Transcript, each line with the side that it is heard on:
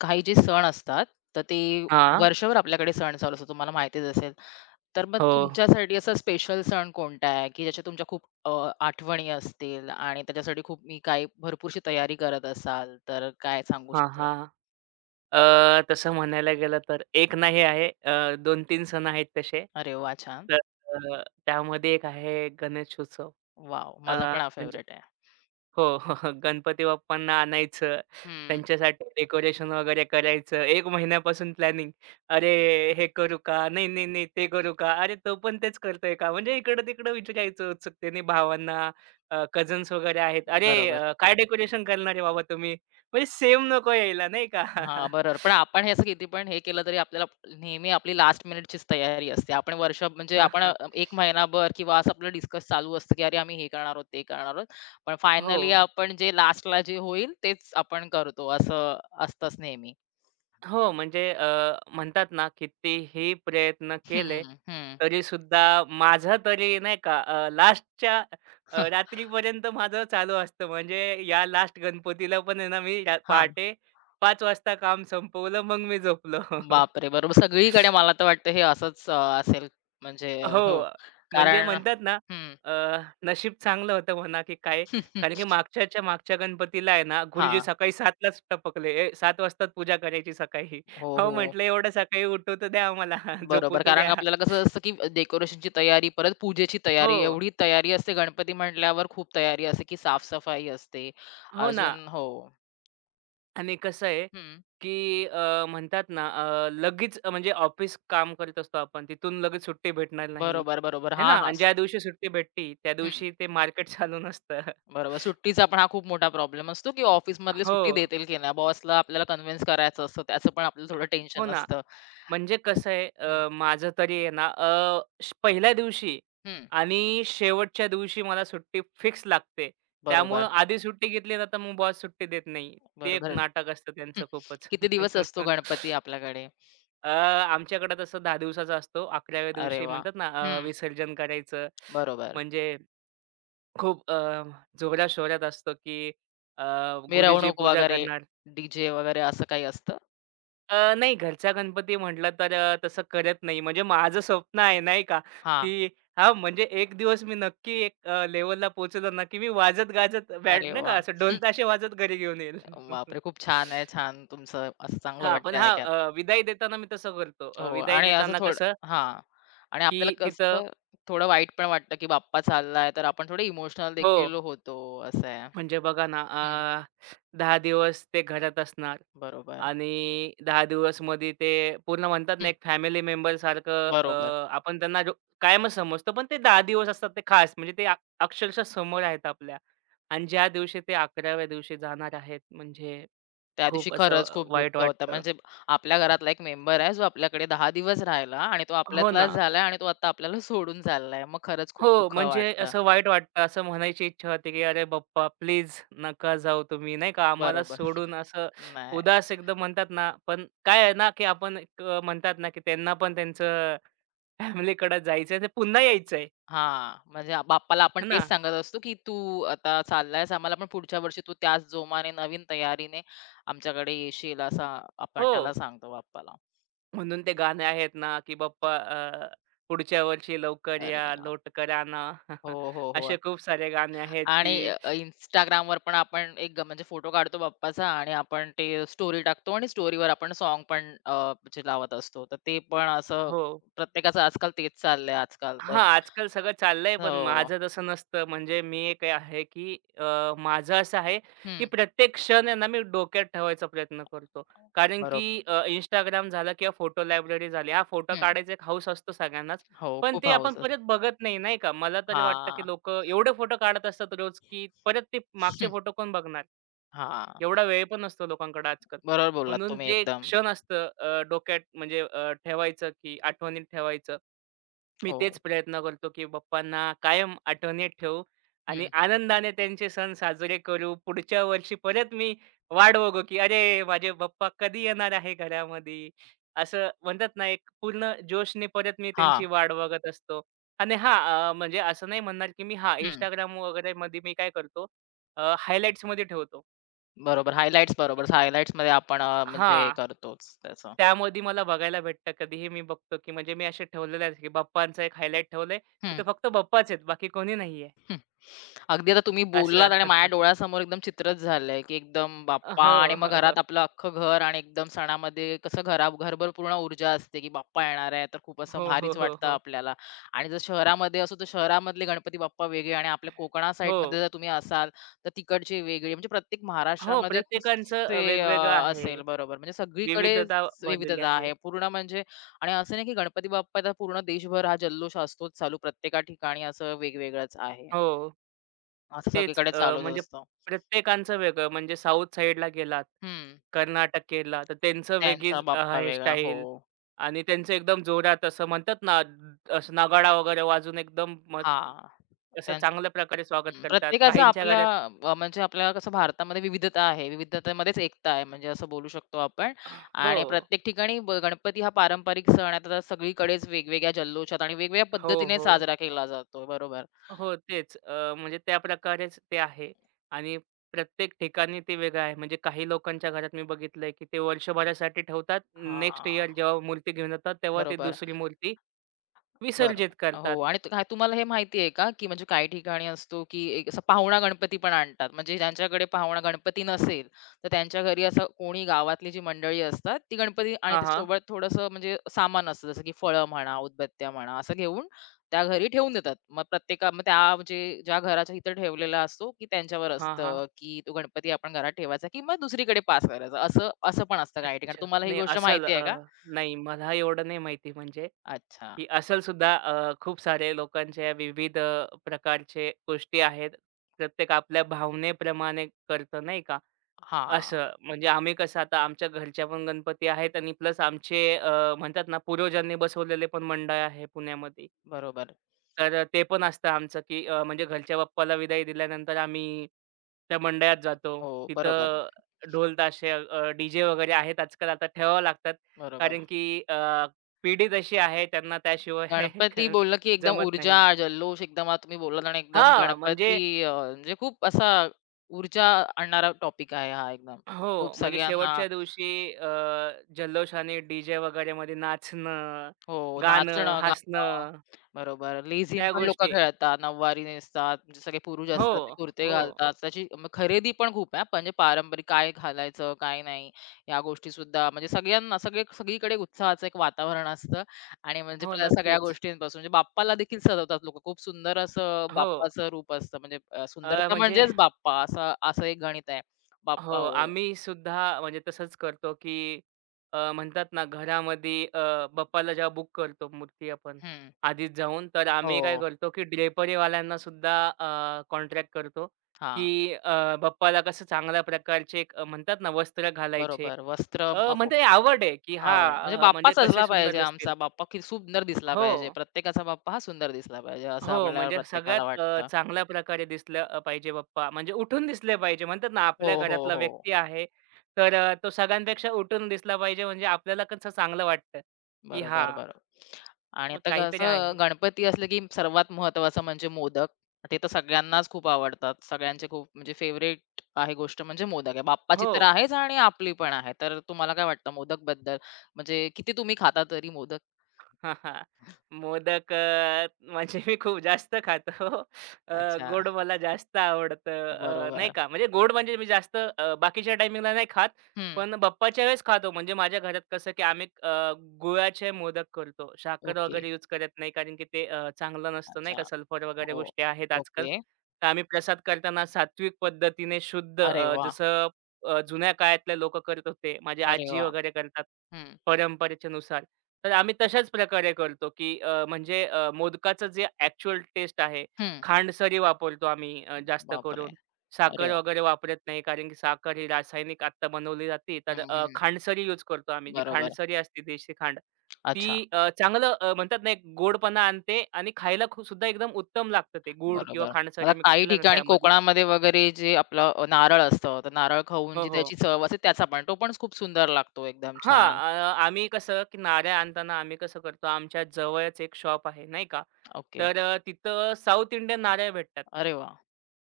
left: काही जे सण असतात, तर ते
right: हां.
left: वर्षभर आपल्याकडे सण चालू असतो, तुम्हाला माहितीच असेल. तर मग
right: हो.
left: तुमच्यासाठी असा स्पेशल सण कोणता आहे, की ज्याच्या तुमच्या खूप आठवणी असतील आणि त्याच्यासाठी खूप मी काही भरपूरशी तयारी करत असाल, तर काय सांगू
right: हां,
left: शकेल?
right: हां. तसं म्हणायला गेलं तर एक नाही आहे. 2-3 सण आहेत तसे.
left: अरे वाह! छान.
right: तर त्यामध्ये एक आहे गणेश उत्सव.
left: वॉव!
right: अ,
left: माझा पण हा
right: म्हणजे
left: फेव्हरेट आहे.
right: हो, हो. गणपती बाप्पांना आणायचं,
left: हं,
right: त्यांच्यासाठी डेकोरेशन वगैरे करायचं. 1 महिन्यापासून प्लॅनिंग. अरे, हे करू का? नाही, नाही, नाही, ते करू का? अरे, तो पण तेच करतोय का? म्हणजे इकडं-तिकडं विचारायचं उत्सुकतेने भावांना, कझन्स वगैरे आहेत. अरे,
left: बरोबर.
right: काय डेकोरेशन करणार आहे बाबा तुम्ही? म्हणजे सेम नको यायला, नाही का?
left: हां, बरोबर. पण आपण हे असं किती पण हे केलं तरी आपल्याला नेहमी आपली लास्ट मिनिटचीच तयारी असते. आपण वर्ष म्हणजे आपण 1 महिनाभर किंवा असं आपलं डिस्कस चालू असतं, की "अरे, आम्ही हे करणार आहोत, ते करणार आहोत." पण
right: हो.
left: फायनली आपण जे लास्टला जे होईल तेच आपण करतो असं असतंच नेहमी.
right: हो, म्हणजे म्हणतात ना, कितीही प्रयत्न केले,
left: हं, हं.
right: तरी सुद्धा माझं तरी नाही का लास्टच्या रात्रीपर्यंत माझं चालू असतं. म्हणजे या लास्ट गणपतीला पण आहे ना, मी
left: हां.
right: पहाटे 5 वाजता काम संपवलं, मग मी झोपलो.
left: बापरे! बरोबर. सगळीकडे मला तर वाटतं हे असंच असेल म्हणजे हो.
right: हो. म्हणजे
left: कारण
right: म्हणतात ना,
left: हं.
right: अ, नशीब चांगलं होतं म्हणा की काय,
left: हां.
right: कारण की मागच्याच्या मागच्या गणपतीला आहे ना, गुरुजी सकाळी 7:00लाच टपकले. "ए, 7:00 वाजताच पूजा करायची सकाळी."
left: हो,
right: अहो
left: हो.
right: म्हटलं, "एवढ्या सकाळी उठू तर द्या आम्हाला, झोपू
left: बरोबर.
right: तर
left: कारण
right: द्या."
left: आपल्याला कसं असतं, की डेकोरेशनची तयारी, परत पूजेची तयारी,
right: हो.
left: एवढी तयारी असते गणपती म्हटल्यावर खूप तयारी असते, की साफ असते.
right: हो ना.
left: अजून हो.
right: आणि कसं आहे
left: हं.
right: की अ, म्हणतात ना, अ, लगेच अ, म्हणजे ऑफिस काम करत असतो आपण. तिथून लगेच सुट्टी भेटणार नाही.
left: बरोबर, बरोबर.
right: है ना?
left: हां, हां.
right: आणि ज्या दिवशी सुट्टी भेटली, त्या
left: हं.
right: दिवशी ते मार्केट चालू नसतं.
left: बरोबर. सुट्टीचा पण हा खूप मोठा प्रॉब्लेम असतो, की ऑफिसमधले
right: हो.
left: सुट्टी देतील की नाही. बॉसला आपल्याला कन्विन्स करायचं असतं, त्याचं पण आपल्याला थोडं
right: हो
left: टेन्शन
right: ना.
left: असतं.
right: म्हणजे कसं आहे
left: हं,
right: माझं तरी आहे ना अ, श पहिल्या दिवशी
left: हं.
right: आणि शेवटच्या दिवशी मला सुट्टी फिक्स लागते. त्यामुळं
left: बरोबर,
right: आधी सुट्टी घेतली ना, तर मग बॉस सुट्टी देत नाही. ते एक
left: बरोबर.
right: नाटक असतं
left: हं.
right: त्यांचं खूपच.
left: किती दिवस असतो गणपती आपल्याकडे?
right: अ, आमच्याकडे तसं 10 दिवसाचा असतो. अकराव्या
left: अरे
right: दिवशी
left: वाह!
right: म्हणतात ना,
left: हं.
right: विसर्जन करायचं.
left: बरोबर.
right: म्हणजे खूप जोराशोरात असतं की अ, गुरुजी
left: मिरवणूक
right: पूजा
left: वगैरे,
right: करणार.
left: डीजे वगैरे असं काही असतं?
right: नाही, घरचा गणपती म्हटलं तर तसं करत नाही. म्हणजे माझं स्वप्न आहे नाही का,
left: हां.
right: की हां, म्हणजे एक दिवस मी नक्की एक लेव्हलला पोहोचलो ना, की मी वाजत-गाजत बँड
left: अरे
right: नाही का
left: वाह!
right: असं ढोल-ताशे वाजत घरी घेऊन येईल.
left: बापरे! खूप छान आहे, छान तुमचं असं चांगलं
right: हां, पण
left: वाटतंय
right: हां,
left: ऐकायला.
right: विदाई देताना मी तसं करतो.
left: हो
right: विदाई
left: आणि असं
right: देताना
left: थोडं
right: कसं,
left: हां. आणि
right: की
left: आपल्याला
right: तिथं
left: कसं थोडं वाईट पण वाटतं, की बाप्पा चाललाय, तर आपण थोडे इमोशनल
right: हो.
left: देखील होतो, असं आहे.
right: म्हणजे बघा ना,
left: हं,
right: 10 दिवस ते घरात असणार
left: बरोबर.
right: आणि 10 दिवसमध्ये ते पूर्ण म्हणतात ना,
left: हं,
right: एक फॅमिली मेंबरसारखं
left: बरोबर.
right: आपण त्यांना कायमच समजतो. पण ते 10 दिवस असतात ते खास. म्हणजे ते अक्षरशः समोर आहेत आपल्या आणि ज्या दिवशी ते अकराव्या दिवशी जाणार आहेत, म्हणजे
left: त्या दिवशी
right: खूप असं
left: खरंच खूप
right: वाईट
left: दुःख होतं.
right: वाटतं.
left: म्हणजे आपल्या घरातला एक मेंबर आहे, जो आपल्याकडे 10 दिवस राहिला आणि तो
right: हो
left: आपल्यातलाच
right: ना.
left: झालाय आणि तो आता आपल्याला सोडून चाललाय. मग खरंच खूप
right: हो,
left: दुःख
right: म्हणजे
left: वाटतं.
right: असं वाईट वाटतं. असं म्हणायची इच्छा होते, की "अरे बाप्पा, प्लीज नका जाऊ तुम्ही." नाही का, आम्हाला
left: बरोबर.
right: सोडून असं
left: नाही.
right: उदास एकदम म्हणतात ना, पण काय आहे ना, की आपण एक म्हणतात ना, की त्यांना पण त्यांचं फॅमिलीकडे जायचंय, ते पुन्हा यायचंय,
left: हां, म्हणजे आ बाप्पाला आपण
right: आहे
left: तेच
right: ना.
left: सांगत असतो, की "तू आता चाललायस, आम्हाला पण पुढच्या वर्षी तू त्याच जोमाने, नवीन तयारीने आमच्याकडे येशील," असा आपण त्याला
right: हो,
left: सांगतो बाप्पाला.
right: म्हणून ते गाणे आहेत ना, की "बाप्पा, पुढच्या वर्षी लवकर
left: अरे
right: या,
left: वाह!
right: लौटकर आना."
left: हो, हो, हो.
right: असे खूप सारे गाणे आहेत,
left: आणि
right: की
left: Instagramवर पण आपण एक ग- म्हणजे फोटो काढतो बाप्पाचा आणि आपण ते स्टोरी टाकतो आणि स्टोरीवर आपण सॉन्ग पण म्हणजे लावत असतो. तर ते पण असं
right: हो.
left: प्रत्येकाचं आजकाल तेच चाललंय आजकाल तर.
right: हां, आजकाल सगळं चाललंय, पण
left: हो.
right: माझं तसं नसतं. म्हणजे मी एक आहे, की माझं असं आहे, की
left: हं.
right: प्रत्येक क्षण आहे ना, मी डोक्यात ठेवायचा प्रयत्न करतो. कारण की
left: बरोबर.
right: Instagram झालं किंवा फोटो लायब्ररी झाली. हा फोटो
left: हं.
right: काढायचा एक हौस असतो सगळ्यांनाच.
left: हो,
right: पण
left: खूप
right: ते आपण
left: हौस
right: परत
left: असते.
right: बघत नाही, नाही का? मला तरी वाटतं,
left: हां.
right: की लोकं एवढे फोटो काढत असतात रोज, की परत ते मागचे फोटो कोण बघणार?
left: हां.
right: एवढा वेळ पण नसतो लोकांकडे आजकाल.
left: बरोबर बोललात
right: म्हणून
left: तुम्ही
right: ते एक
left: एकदम.
right: क्षण असतं, डोक्यात म्हणजे ठेवायचं, की आठवणीत ठेवायचं. मी तेच
left: हो.
right: प्रयत्न करतो, की बाप्पांना कायम आठवणीत ठेवू आणि
left: हं.
right: आनंदाने त्यांचे सण साजरे करू. पुढच्या वर्षी परत मी वाट बघू, की अरे, माझे बाप्पा कधी येणार आहे घरामध्ये? असं म्हणतात ना, एक पूर्ण जोशने परत मी त्यांची
left: हां.
right: वाट बघत असतो. आणि हां, म्हणजे असं नाही म्हणणार, की मी हां,
left: हं.
right: Instagram वगैरेमध्ये मी काय करतो, हायलाइट्समध्ये ठेवतो.
left: बरोबर हायलाइट्स बरोबर. हायलाइट्समध्ये आपण म्हणजे हे
right: हां.
left: करतोच त्याचं.
right: त्यामध्ये मला बघायला भेटतं, कधीही मी बघतो, की म्हणजे मी असे ठेवलेले आहेत, की बाप्पांचं एक हायलाइट ठेवलंय.
left: हं.
right: तिथं फक्त बाप्पाच आहेत, बाकी कोणी नाहीये
left: अगदी आता तुम्ही
right: असं.
left: बोललात आणि माझ्या डोळ्यासमोर एकदम चित्रच झालंय, की एकदम बाप्पा आणि मग
right: हो.
left: घरात आपलं अख्खं घर आणि एकदम सणामध्ये कसं घरा घरभर पूर्ण ऊर्जा असते, की बाप्पा येणार आहे, तर खूप असं
right: हो, हो,
left: भारीच
right: हो,
left: वाटतं
right: हो.
left: आपल्याला. आणि जर शहरामध्ये असू, तर शहरामधले गणपती बाप्पा वेगळे आणि आपल्या कोकणा
right: हो.
left: साईडमध्ये जर तुम्ही असाल, तर तिकडचे वेगळे. म्हणजे प्रत्येक
right: हो,
left: महाराष्ट्रामध्ये
right: प्रत्येकांचं
left: कुस्से
right: वेगवेगळं आहे.
left: असेल बरोबर. म्हणजे सगळीकडे
right: विविधता भरलेली
left: विविधता आहे.
right: आहे.
left: पूर्ण म्हणजे आणि असं नाही, की गणपती बाप्पाचा पूर्ण देशभर हा जल्लोष असतोच चालू. प्रत्येका ठिकाणी असं वेगवेगळंच आहे.
right: हो.
left: असं
right: तेच,
left: सगळीकडे चालूच
right: म्हणजे
left: असतं.
right: प्रत्येकांचं वेगळं. म्हणजे साउथ साइडला गेलात,
left: हं.
right: कर्नाटक केरला, तर त्यांचं
left: त्यांचा
right: वेगळीच
left: बाप्पा वेगळा. हो.
right: हेअरस्टाईल आणि त्यांचं एकदम जोरात असं म्हणतात ना, असं नगाडा वगैरे वाजून एकदम मग
left: हां.
right: असं
left: त्यांचं
right: चांगल्या प्रकारे स्वागत
left: हं.
right: करतात.
left: प्रत्येकाचं
right: काहींच्या
left: आपल्या
right: घरात
left: म्हणजे आपल्या कसं भारतामध्ये विविधता आहे. विविधतेमध्येच एकता आहे म्हणजे असं बोलू शकतो आपण आणि
right: हो.
left: प्रत्येक ठिकाणी ब गणपती हा पारंपरिक सण आहे. तर सगळीकडेच वेगवेगळ्या जल्लोषात आणि वेगवेगळ्या
right: हो,
left: पद्धतीने
right: हो.
left: साजरा केला जातो. बरोबर.
right: हो, तेच. म्हणजे त्या प्रकारेच ते आहे आणि प्रत्येक ठिकाणी ते वेगळं आहे. म्हणजे काही लोकांच्या घरात मी बघितलंय, की ते वर्षभरासाठी ठेवतात. नेक्स्ट इयर
left: हां.
right: जेव्हा मूर्ती घेऊन येतात, तेव्हा ते
left: बरोबर.
right: दुसरी मूर्ती विसर्जित
left: बरोबर. हो
right: करतात.
left: आणि त काय तुम्हाला हे माहिती आहे का, की म्हणजे काही ठिकाणी असतो, की एक असा पाहुणा गणपती पण आणतात. म्हणजे ज्यांच्याकडे पाहुणा गणपती नसेल, तर त्यांच्या घरी असं कोणी गावातली जी मंडळी असतात, ती गणपती आणि
right: हां, हां.
left: त्यासोबत थोडंसं म्हणजे सामान असतं, जसं की फळं म्हणा, उदबत्त्या म्हणा, असं घेऊन त्या घरी ठेवून देतात. मग प्रत्येका मग त्या म्हणजे ज्या घराच्या इथं ठेवलेला असतो, की त्यांच्यावर
right: हां, हां.
left: असतं, की तो गणपती आपण घरात ठेवायचा, की मग दुसरीकडे पास करायचा. असं असं पण असतं काही ठिकाणी.
right: अच्छा.
left: तुम्हाला ही गोष्ट माहिती आहे का?
right: नाही, मला एवढं नाही माहिती म्हणजे,
left: अच्छा.
right: की असेल सुद्धा, खूप सारे लोकांच्या विविध प्रकारचे गोष्टी आहेत. प्रत्येक आपल्या भावनेप्रमाणे करतं, नाही का?
left: हां,
right: असं. म्हणजे आम्ही कसं, आता आमच्या घरच्या पण गणपती आहेत आणि प्लस आमचे, म्हणतात ना, पूर्वजांनी बसवलेले पण मंडळ आहे पुण्यामध्ये.
left: बरोबर.
right: तर ते पण असतं आमचं, की म्हणजे घरच्या बाप्पाला विदाई दिल्यानंतर आम्ही त्या मंडळात
left: हं,
right: जातो.
left: हो, बरोबर,
right: तिथं ढोल ताशे डी-जे वगैरे आहेत आजकाल, आता ठेवावं लागतात.
left: बरोबर.
right: कारण की अ, पिढी तशी आहे, त्यांना त्याशिवाय
left: गणपती
right: क-
left: बोललं की एकदम
right: जमत
left: ऊर्जा,
right: नाही.
left: जल्लोष एकदम आता तुम्ही बोललात आणि एकदम
right: हां, म्हणजे
left: गणपती म्हणजे खूप असा ऊर्जा आणणारा टॉपिक आहे हा एकदम. खूप
right: हो, म्हणजे
left: सगळ्यांना
right: शेवटच्या दिवशी जल्लोषाने डी-जे वगैरेमध्ये नाचणं,
left: हो,
right: गाणं,
left: नाचणं, गाणं.
right: हसणं,
left: बरोबर. लेझीम
right: त्या
left: पण लोकं
right: गोष्टी.
left: खेळतात, नऊवारी नेसतात, म्हणजे सगळे पुरुष
right: हो,
left: असतात, ते कुर्ते
right: हो,
left: घालतात. त्याची मग खरेदी पण खूप आहे हां, म्हणजे पारंपरिक काय घालायचं, काय नाही, या गोष्टीसुद्धा म्हणजे सगळ्यांना सगळे सगळीकडे उत्साहाचं एक वातावरण असतं आणि म्हणजे
right: हो,
left: प्र सगळ्या
right: नक्कीच.
left: गोष्टींपासून म्हणजे बाप्पाला देखील सजवतात लोकं. खूप सुंदर असं
right: हो,
left: बाप्पाचं रूप असतं. म्हणजे
right: अ,
left: सुंदरता
right: म्हणजे
left: म्हणजेच बाप्पा असं असं एक गणित आहे.
right: हो,
left: बाप्पा हो.
right: आम्ही सुद्धा म्हणजे तसंच करतो, की म्हणतात ना, घरामध्ये बाप्पाला जेव्हा बुक करतो मूर्ती आपण
left: हं.
right: आधीच जाऊन, तर आम्ही काय
left: हो.
right: करतो, की ड्रेपरीवाल्यांना सुद्धा कॉन्ट्रॅक्ट करतो,
left: हां,
right: की बाप्पाला कसं चांगल्या प्रकारचे एक, म्हणतात ना, वस्त्र घालायचे.
left: बरोबर. वस्त्र
right: म्हणजे आवड आहे, की
left: आवड. म्हणजे
right: हां,
left: बाप्पा
right: म्हणजे कसे
left: सजला
right: सुंदर
left: पाहिजे
right: दिसतील.
left: आमचा. बाप्पा किती सुंदर दिसला
right: हो.
left: पाहिजे. प्रत्येकाचा बाप्पा हा सुंदर दिसला पाहिजे, असं
right: हो,
left: आपल्याला
right: म्हणजे
left: प्रत्येकाला
right: सगळ्यात
left: वाटतं.
right: चांगल्या प्रकारे दिसलं पाहिजे पप्पा. म्हणजे उठून दिसले पाहिजे. म्हणतात ना, आपल्या
left: हो, हो,
right: घरातला
left: हो.
right: व्यक्ती आहे, तर तो सगळ्यांपेक्षा उठून दिसला पाहिजे, म्हणजे आपल्याला कसं चांगलं वाटतं, की
left: बरोबर,
right: हां,
left: बरोबर. आणि
right: मग
left: आता
right: काहीतरी
left: कसं
right: आहे.
left: गणपती असलं की सर्वात महत्त्वाचं म्हणजे मोदक. ते तर सगळ्यांनाच खूप आवडतात. सगळ्यांचे खूप म्हणजे फेव्हरेट आहे गोष्ट म्हणजे मोदक आहे. बाप्पाची
right: हो.
left: तर आहेच आणि आपली पण आहे. तर तुम्हाला काय वाटतं मोदकबद्दल? म्हणजे किती तुम्ही खाता तरी मोदक?
right: हां, हां. मोदक, म्हणजे मी खूप जास्त खातो. अ,
left: अच्छा.
right: गोड मला जास्त आवडतं. नाही
left: बरोबर.
right: का, म्हणजे गोड म्हणजे मी जास्त, बाकीच्या टायमिंगला नाही खात.
left: हं.
right: पण बाप्पाच्या वेळेस खातो. म्हणजे माझ्या घरात कसं की आम्ही, गुळाचे मोदक करतो. साखर
left: ओके.
right: वगैरे यूज करत नाही, कारण की ते, चांगलं नसतं नाही
left: अच्छा.
right: का, सल्फर वगैरे
left: हो.
right: गोष्टी आहेत आजकाल.
left: ओके.
right: तर आम्ही प्रसाद करताना सात्विक पद्धतीने शुद्ध,
left: अरे वाह!
right: जसं जुन्या काळातले लोकं करत होते. माझी
left: अरे
right: आजी
left: वाह!
right: वगैरे करतात
left: हं,
right: परंपरेच्या नुसार. तर आम्ही तशाच प्रकारे करतो, की मोदकाचं जे ॲक्चुअल टेस्ट आहे,
left: हं.
right: खांडसरी वापरतो आम्ही, जास्त
left: बापरे!
right: करून.
left: अरे
right: साखर
left: वाह!
right: वगैरे वापरत नाही, कारण की साखर ही रासायनिक आत्ता बनवली जाते. तर
left: हं, हं.
right: खांडसरी यूज करतो आम्ही. जी
left: बरोबर.
right: खांडसरी असते देशी खांड,
left: अच्छा,
right: ती म्हणतात ना, एक गोडपणा आणते आणि खायला सुद्धा एकदम उत्तम लागतं, ते गूळ किंवा
left: बरोबर. आता
right: खांडसरी मिक्स
left: काही
right: केलं ना
left: ठिकाणी
right: त्यामध्ये.
left: कोकणामध्ये वगैरे जे आपलं नारळ असतं, तर नारळ खाऊन
right: हो,
left: जी
right: हो.
left: त्याची चव असते त्याचा पण तो पण खूप सुंदर लागतो एकदम
right: हां,
left: छान.
right: आम्ही कसं की नारळ आणताना आम्ही कसं करतो, आमच्या जवळच एक शॉप आहे, नाही का.
left: ओके.
right: तर तिथं साऊथ इंडियन नारळ भेटतात.
left: अरे वाह!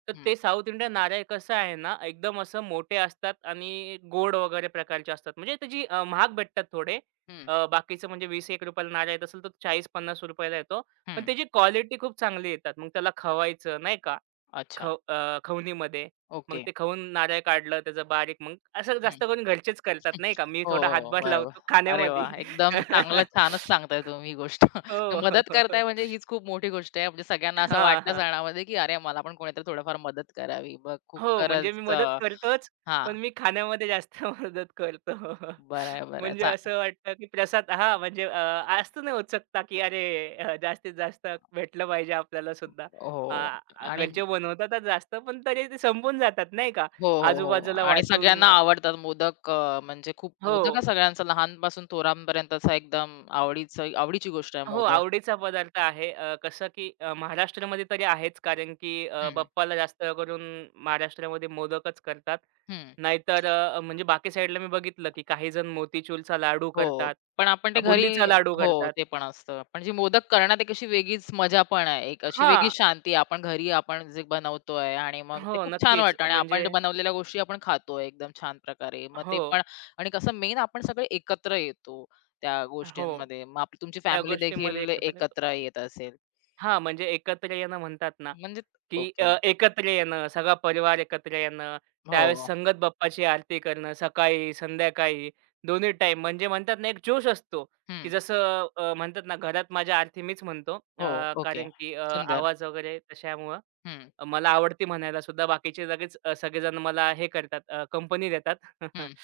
right: तर
left: हं,
right: ते साऊथ इंडियन नारळ कसं आहे ना, एकदम असं मोठे असतात आणि गोड वगैरे प्रकारचे असतात. म्हणजे त्याची, महाग भेटतात थोडे.
left: हं,
right: बाकीचं म्हणजे ₹20-₹1 नारळ येत असेल, तर ₹40-50 ला येतो. पण
left: हं.
right: त्याची क्वालिटी खूप चांगली येतात. मग त्याला खवायचं, नाही का.
left: अच्छा.
right: खवणीमध्ये. मग
left: ओके.
right: ते खवून नारळ काढलं त्याचं बारीक, मग असं जास्त करून घरचेच करतात नाही का. मी
left: हो,
right: थोडा
left: हो. हो,
right: हातभार
left: बरोबर.
right: लावतो
left: अरे
right: खाण्यामध्ये.
left: वाह! एकदम चांगलं छानच सांगताय तुम्ही ही गोष्ट. तर मदत करताय
right: हो.
left: म्हणजे हीच खूप मोठी गोष्ट आहे. म्हणजे सगळ्यांना असं
right: हां,
left: वाटलं
right: हां.
left: सणामध्ये, की अरे मला पण कोणीतरी थोडंफार मदत करावी. बघ खूप
right: हो, म्हणजे
left: खरंच
right: मी
left: अ,
right: मदत करतोच,
left: हां.
right: पण मी खाण्यामध्ये जास्त मदत करतो.
left: बरं आहे, बरं आहे.
right: म्हणजे
left: चा
right: असं वाटतं की प्रसाद हां, असतं ना उत्सुकता, की अरे, जास्तीत जास्त भेटलं पाहिजे आपल्याला सुद्धा.
left: हो. आणि
right: घरचे बनवतातच जास्त, पण तरी ते संपून जातात नाही का.
left: हो, हो, हो.
right: आजूबाजूला
left: आणि
right: वाटून.
left: सगळ्यांना
right: अं,
left: आवडतात मोदक, म्हणजे खूप
right: हो.
left: मोदक हा सगळ्यांचा लहानपासून थोरांपर्यंतचा एकदम आवडीचं आवडीची गोष्ट आहे
right: हो,
left: मोदक.
right: आवडीचा पदार्थ आहे. कसं की महाराष्ट्रामध्ये तरी आहेच, कारण की
left: हं,
right: बाप्पाला जास्त करून महाराष्ट्रामध्ये मोदकच करतात.
left: हं.
right: नाहीतर अ, म्हणजे बाकी साईडला मी बघितलं की काही जण मोतीचूरचा लाडू
left: हो,
right: करतात,
left: पण आपण ते घरी
right: बुंदीचा लाडू
left: हो,
right: करतात.
left: ते पण असतं. पण जी मोदक करण्यात एक अशी वेगळीच मजा पण आहे. एक अशी वेगळी
right: हां.
left: शांती आपण घरी आपण जे बनवतोय आणि मग ते
right: हो,
left: खूप छान
right: नक्कीच.
left: वाटतं आणि
right: म्हणजे
left: आपण बनवलेल्या गोष्टी आपण खातोय एकदम छान प्रकारे. मग ते
right: हो,
left: पण आणि कसं मेन आपण सगळे एकत्र येतो त्या
right: हो.
left: गोष्टींमध्ये. मग आपली तुमची
right: त्या
left: फॅमिली
right: गोष्टीमध्ये
left: देखील
right: एकत्र येतो.
left: एकत्र येत असेल.
right: हां, म्हणजे एकत्र येणं म्हणतात ना,
left: म्हणजे
right: की
left: ओके.
right: एकत्र येणं, सगळा परिवार एकत्र येणं, त्यावेळेस
left: हो.
right: संगत बाप्पाची आरती करणं, सकाळी, संध्याकाळी दोन्ही टाइम, म्हणजे म्हणतात ना, एक जोश असतो, की
left: हं.
right: जसं, म्हणतात ना, घरात माझ्या आरती मीच म्हणतो.
left: हो, ओके.
right: कारण की
left: सुंदर.
right: आवाज वगैरे तशामुळं
left: हं,
right: मला आवडते म्हणायला सुद्धा. बाकीचे लगेच, सगळेजण मला हे करतात, कंपनी देतात.
left: हं.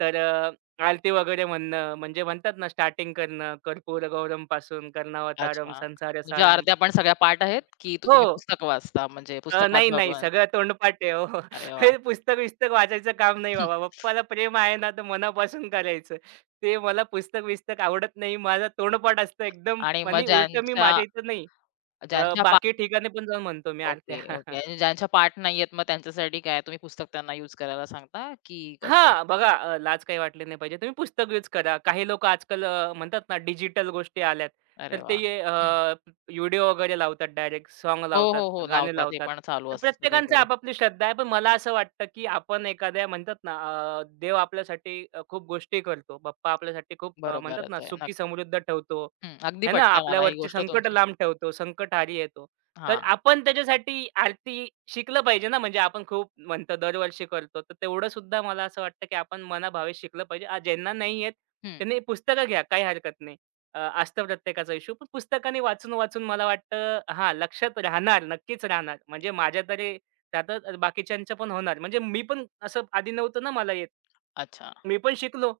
right: तर आरती वगैरे म्हणणं, म्हणजे म्हणतात ना, स्टार्टिंग करणं, कर्पूर गौरमपासून, कर्णावतारम,
left: अच्छा.
right: संसार
left: तुझ्या
right: सारम
left: आरत्या पण सगळ्या पाठ आहेत, की
right: हो.
left: तुम्ही पुस्तक वाचता म्हणजे
right: अ,
left: पुस्तकात
right: नाही, नाही.
left: बघून?
right: सगळं तोंडपाठ आहे हो.
left: अरे वाह!
right: हे पुस्तक-बिस्तक वाचायचं काम नाही
left: हं.
right: बाबा. पप्पाला प्रेम आहे ना, तर मनापासून करायचं. ते मला पुस्तक-बिस्तक आवडत नाही. माझा तोंडपाठ असतं एकदम
left: आणि मग
right: आणि उलटं मी
left: ज्यांच्या
right: माझ्या इथं नाही,
left: ज्यांच्या पा
right: बाकी ठिकाणी पण जाऊन म्हणतो मी आरत्या.
left: Okay, okay. आणि ज्यांच्या पाठ नाही आहेत, मग त्यांच्यासाठी काय तुम्ही पुस्तक त्यांना यूज करायला सांगता की कसं?
right: हां, बघा, लाज काही वाटली नाही पाहिजे. तुम्ही पुस्तक यूज करा. काही लोकं आजकाल, म्हणतात ना, डिजिटल गोष्टी आल्यात.
left: अरे
right: तर ते,
left: वाह! हं.
right: व्हिडिओ वगैरे लावतात डायरेक्ट, सॉन्ग
left: हो,
right: लावतात,
left: हो, हो.
right: गाणे
left: लावतात हे
right: लावतात.
left: पण चालू
right: तर
left: असतं
right: प्रत्येकांची
left: सगळीकडे.
right: आपापली श्रद्धा आहे. पण मला असं वाटतं, की आपण एखाद्या म्हणतात ना, देव आपल्यासाठी, खूप गोष्टी करतो. बाप्पा आपल्यासाठी खूप, म्हणतात
left: बरोबरच
right: ना,
left: आहे.
right: सुखी
left: नक्की.
right: समृद्ध ठेवतो.
left: हं. अगदी
right: आहे ना,
left: पटते मला ही
right: आपल्यावरची
left: गोष्ट
right: संकट
left: तुमची.
right: लांब ठेवतो, संकटहारी येतो. तर
left: हां.
right: आपण त्याच्यासाठी आरती शिकलं पाहिजे ना, म्हणजे आपण खूप म्हणतो, दरवर्षी करतो. तर तेवढं सुद्धा मला असं वाटतं, की आपण मनाभावे शिकलं पाहिजे. ज्यांना नाही येत
left: हं.
right: त्यांनी पुस्तकं घ्या, काही हरकत नाही. असतं प्रत्येकाचा इश्यू. पण पुस्तकाने वाचून-वाचून मला वाटतं हां, लक्षात राहणार, नक्कीच राहणार. म्हणजे माझ्या तरी त्यातच बाकीच्यांचं पण होणार. म्हणजे मी पण असं आधी नव्हतं ना मला येत.
left: अच्छा.
right: मी पण शिकलो,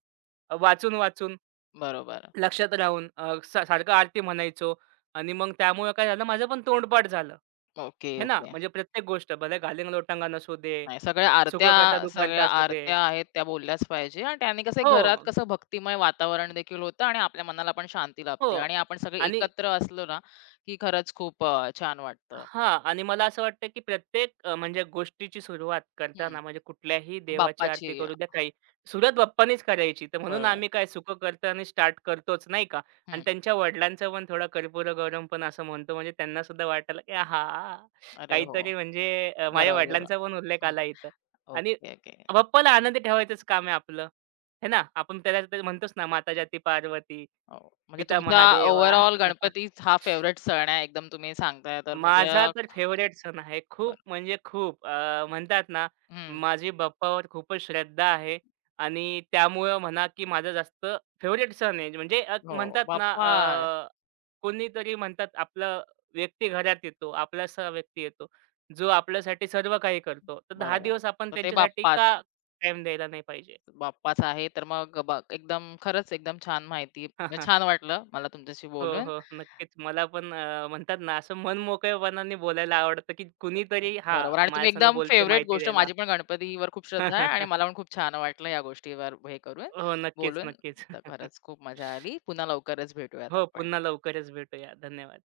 right: वाचून-वाचून.
left: बरोबर.
right: लक्षात राहून, अ, सा सारखं आरती म्हणायचो आणि मग त्यामुळे काय झालं, माझं पण तोंडपाठ झालं.
left: ओके,
right: हे ना,
left: ओके.
right: म्हणजे प्रत्येक गोष्ट भले घालींग लोटांगा असू दे,
left: नाही, सगळ्या
right: सुख
left: आरत्या
right: करता दुःख हरता
left: सगळ्या
right: असू दे.
left: आरत्या आहेत त्या बोलल्याच पाहिजे आणि त्याने कसं आहे, घरात
right: हो,
left: कसं भक्तिमय वातावरण देखील होतं आणि आपल्या मनाला पण शांती
right: हो.
left: लाभते आणि आपण सगळे
right: आणि
left: एकत्र असलो ना, की खरंच खूप छान वाटतं.
right: हां, आणि मला असं वाटतं, की प्रत्येक, अ, म्हणजे गोष्टीची सुरुवात
left: हं.
right: करताना म्हणजे कुठल्याही देवाची
left: बाप्पाची
right: आरती करू द्या काही, सुरुवात बाप्पानीच करायची. तर म्हणून
left: बरोबर.
right: आम्ही काय सुखं कर्ता आणि स्टार्ट करतोच नाही का? आणि
left: हं.
right: त्यांच्या वडिलांचं पण थोडा कर्पूर गौरम पण असं म्हणतो, म्हणजे त्यांना सुद्धा वाटलं, की आहा!
left: अरे हो.
right: काहीतरी म्हणजे, माझ्या
left: बरोबर, बरोबर.
right: वडिलांचा पण उल्लेख
left: हं.
right: आला इथं. आणि
left: ओके, ओके.
right: बाप्पाला आनंदी ठेवायचंच काम आहे आपलं. है ना? आपण त्याला ते म्हणतोच ना, "माता जाती पार्वती,
left: हो. म्हणजे
right: पिता
left: तुमचा
right: महादेवा."
left: ओव्हरऑल गणपतीच हा फेव्हराइट सण आहे एकदम तुम्ही सांगताय तर म्हणजे
right: माझा तर फेव्हरेट सण आहे. खूप
left: बरं.
right: म्हणजे खूप, म्हणतात ना,
left: हं.
right: माझी बाप्पावर खूपच श्रद्धा आहे आणि त्यामुळं म्हणा, की माझा जास्त फेव्हरेट सण आहे.
left: हो.
right: म्हणतात ना,
left: बाप्पा.
right: कोणीतरी म्हणतात आपलं व्यक्ती घरात येतो, आपलासा व्यक्ती येतो, जो आपल्यासाठी सर्व काही करतो. तर 10
left: बरोबर.
right: दिवस आपण
left: तर ते
right: त्यांच्यासाठी
left: बाप्पाच.
right: का टाईम द्यायला नाही पाहिजे?
left: बाप्पाचा आहे, तर मग बा एकदम खरंच एकदम छान माहिती म्हणजे छान वाटलं मला तुमच्याशी
right: हो,
left: बोलून.
right: हो. नक्कीच. मला पण, म्हणतात ना, असं मन मोकळेपणाने बोलायला आवडतं, की कुणीतरी
left: बरोबर आणि
right: हां,
left: तुम्ही
right: माझ्यासंग
left: एकदम
right: बोलते
left: फेवरेट
right: माहिती
left: गोष्ट
right: द्यायला.
left: माझी पण गणपतीवर खूप श्रद्धा आहे आणि मला पण खूप छान वाटलं या गोष्टीवर हे करून,
right: हो, नक्कीच,
left: बोलून.
right: नक्कीच.
left: तर खरंच खूप मजा आली. पुन्हा लवकरच भेटूयात
right: हो,
left: आपण.
right: पुन्हा लवकरच भेटूया. धन्यवाद.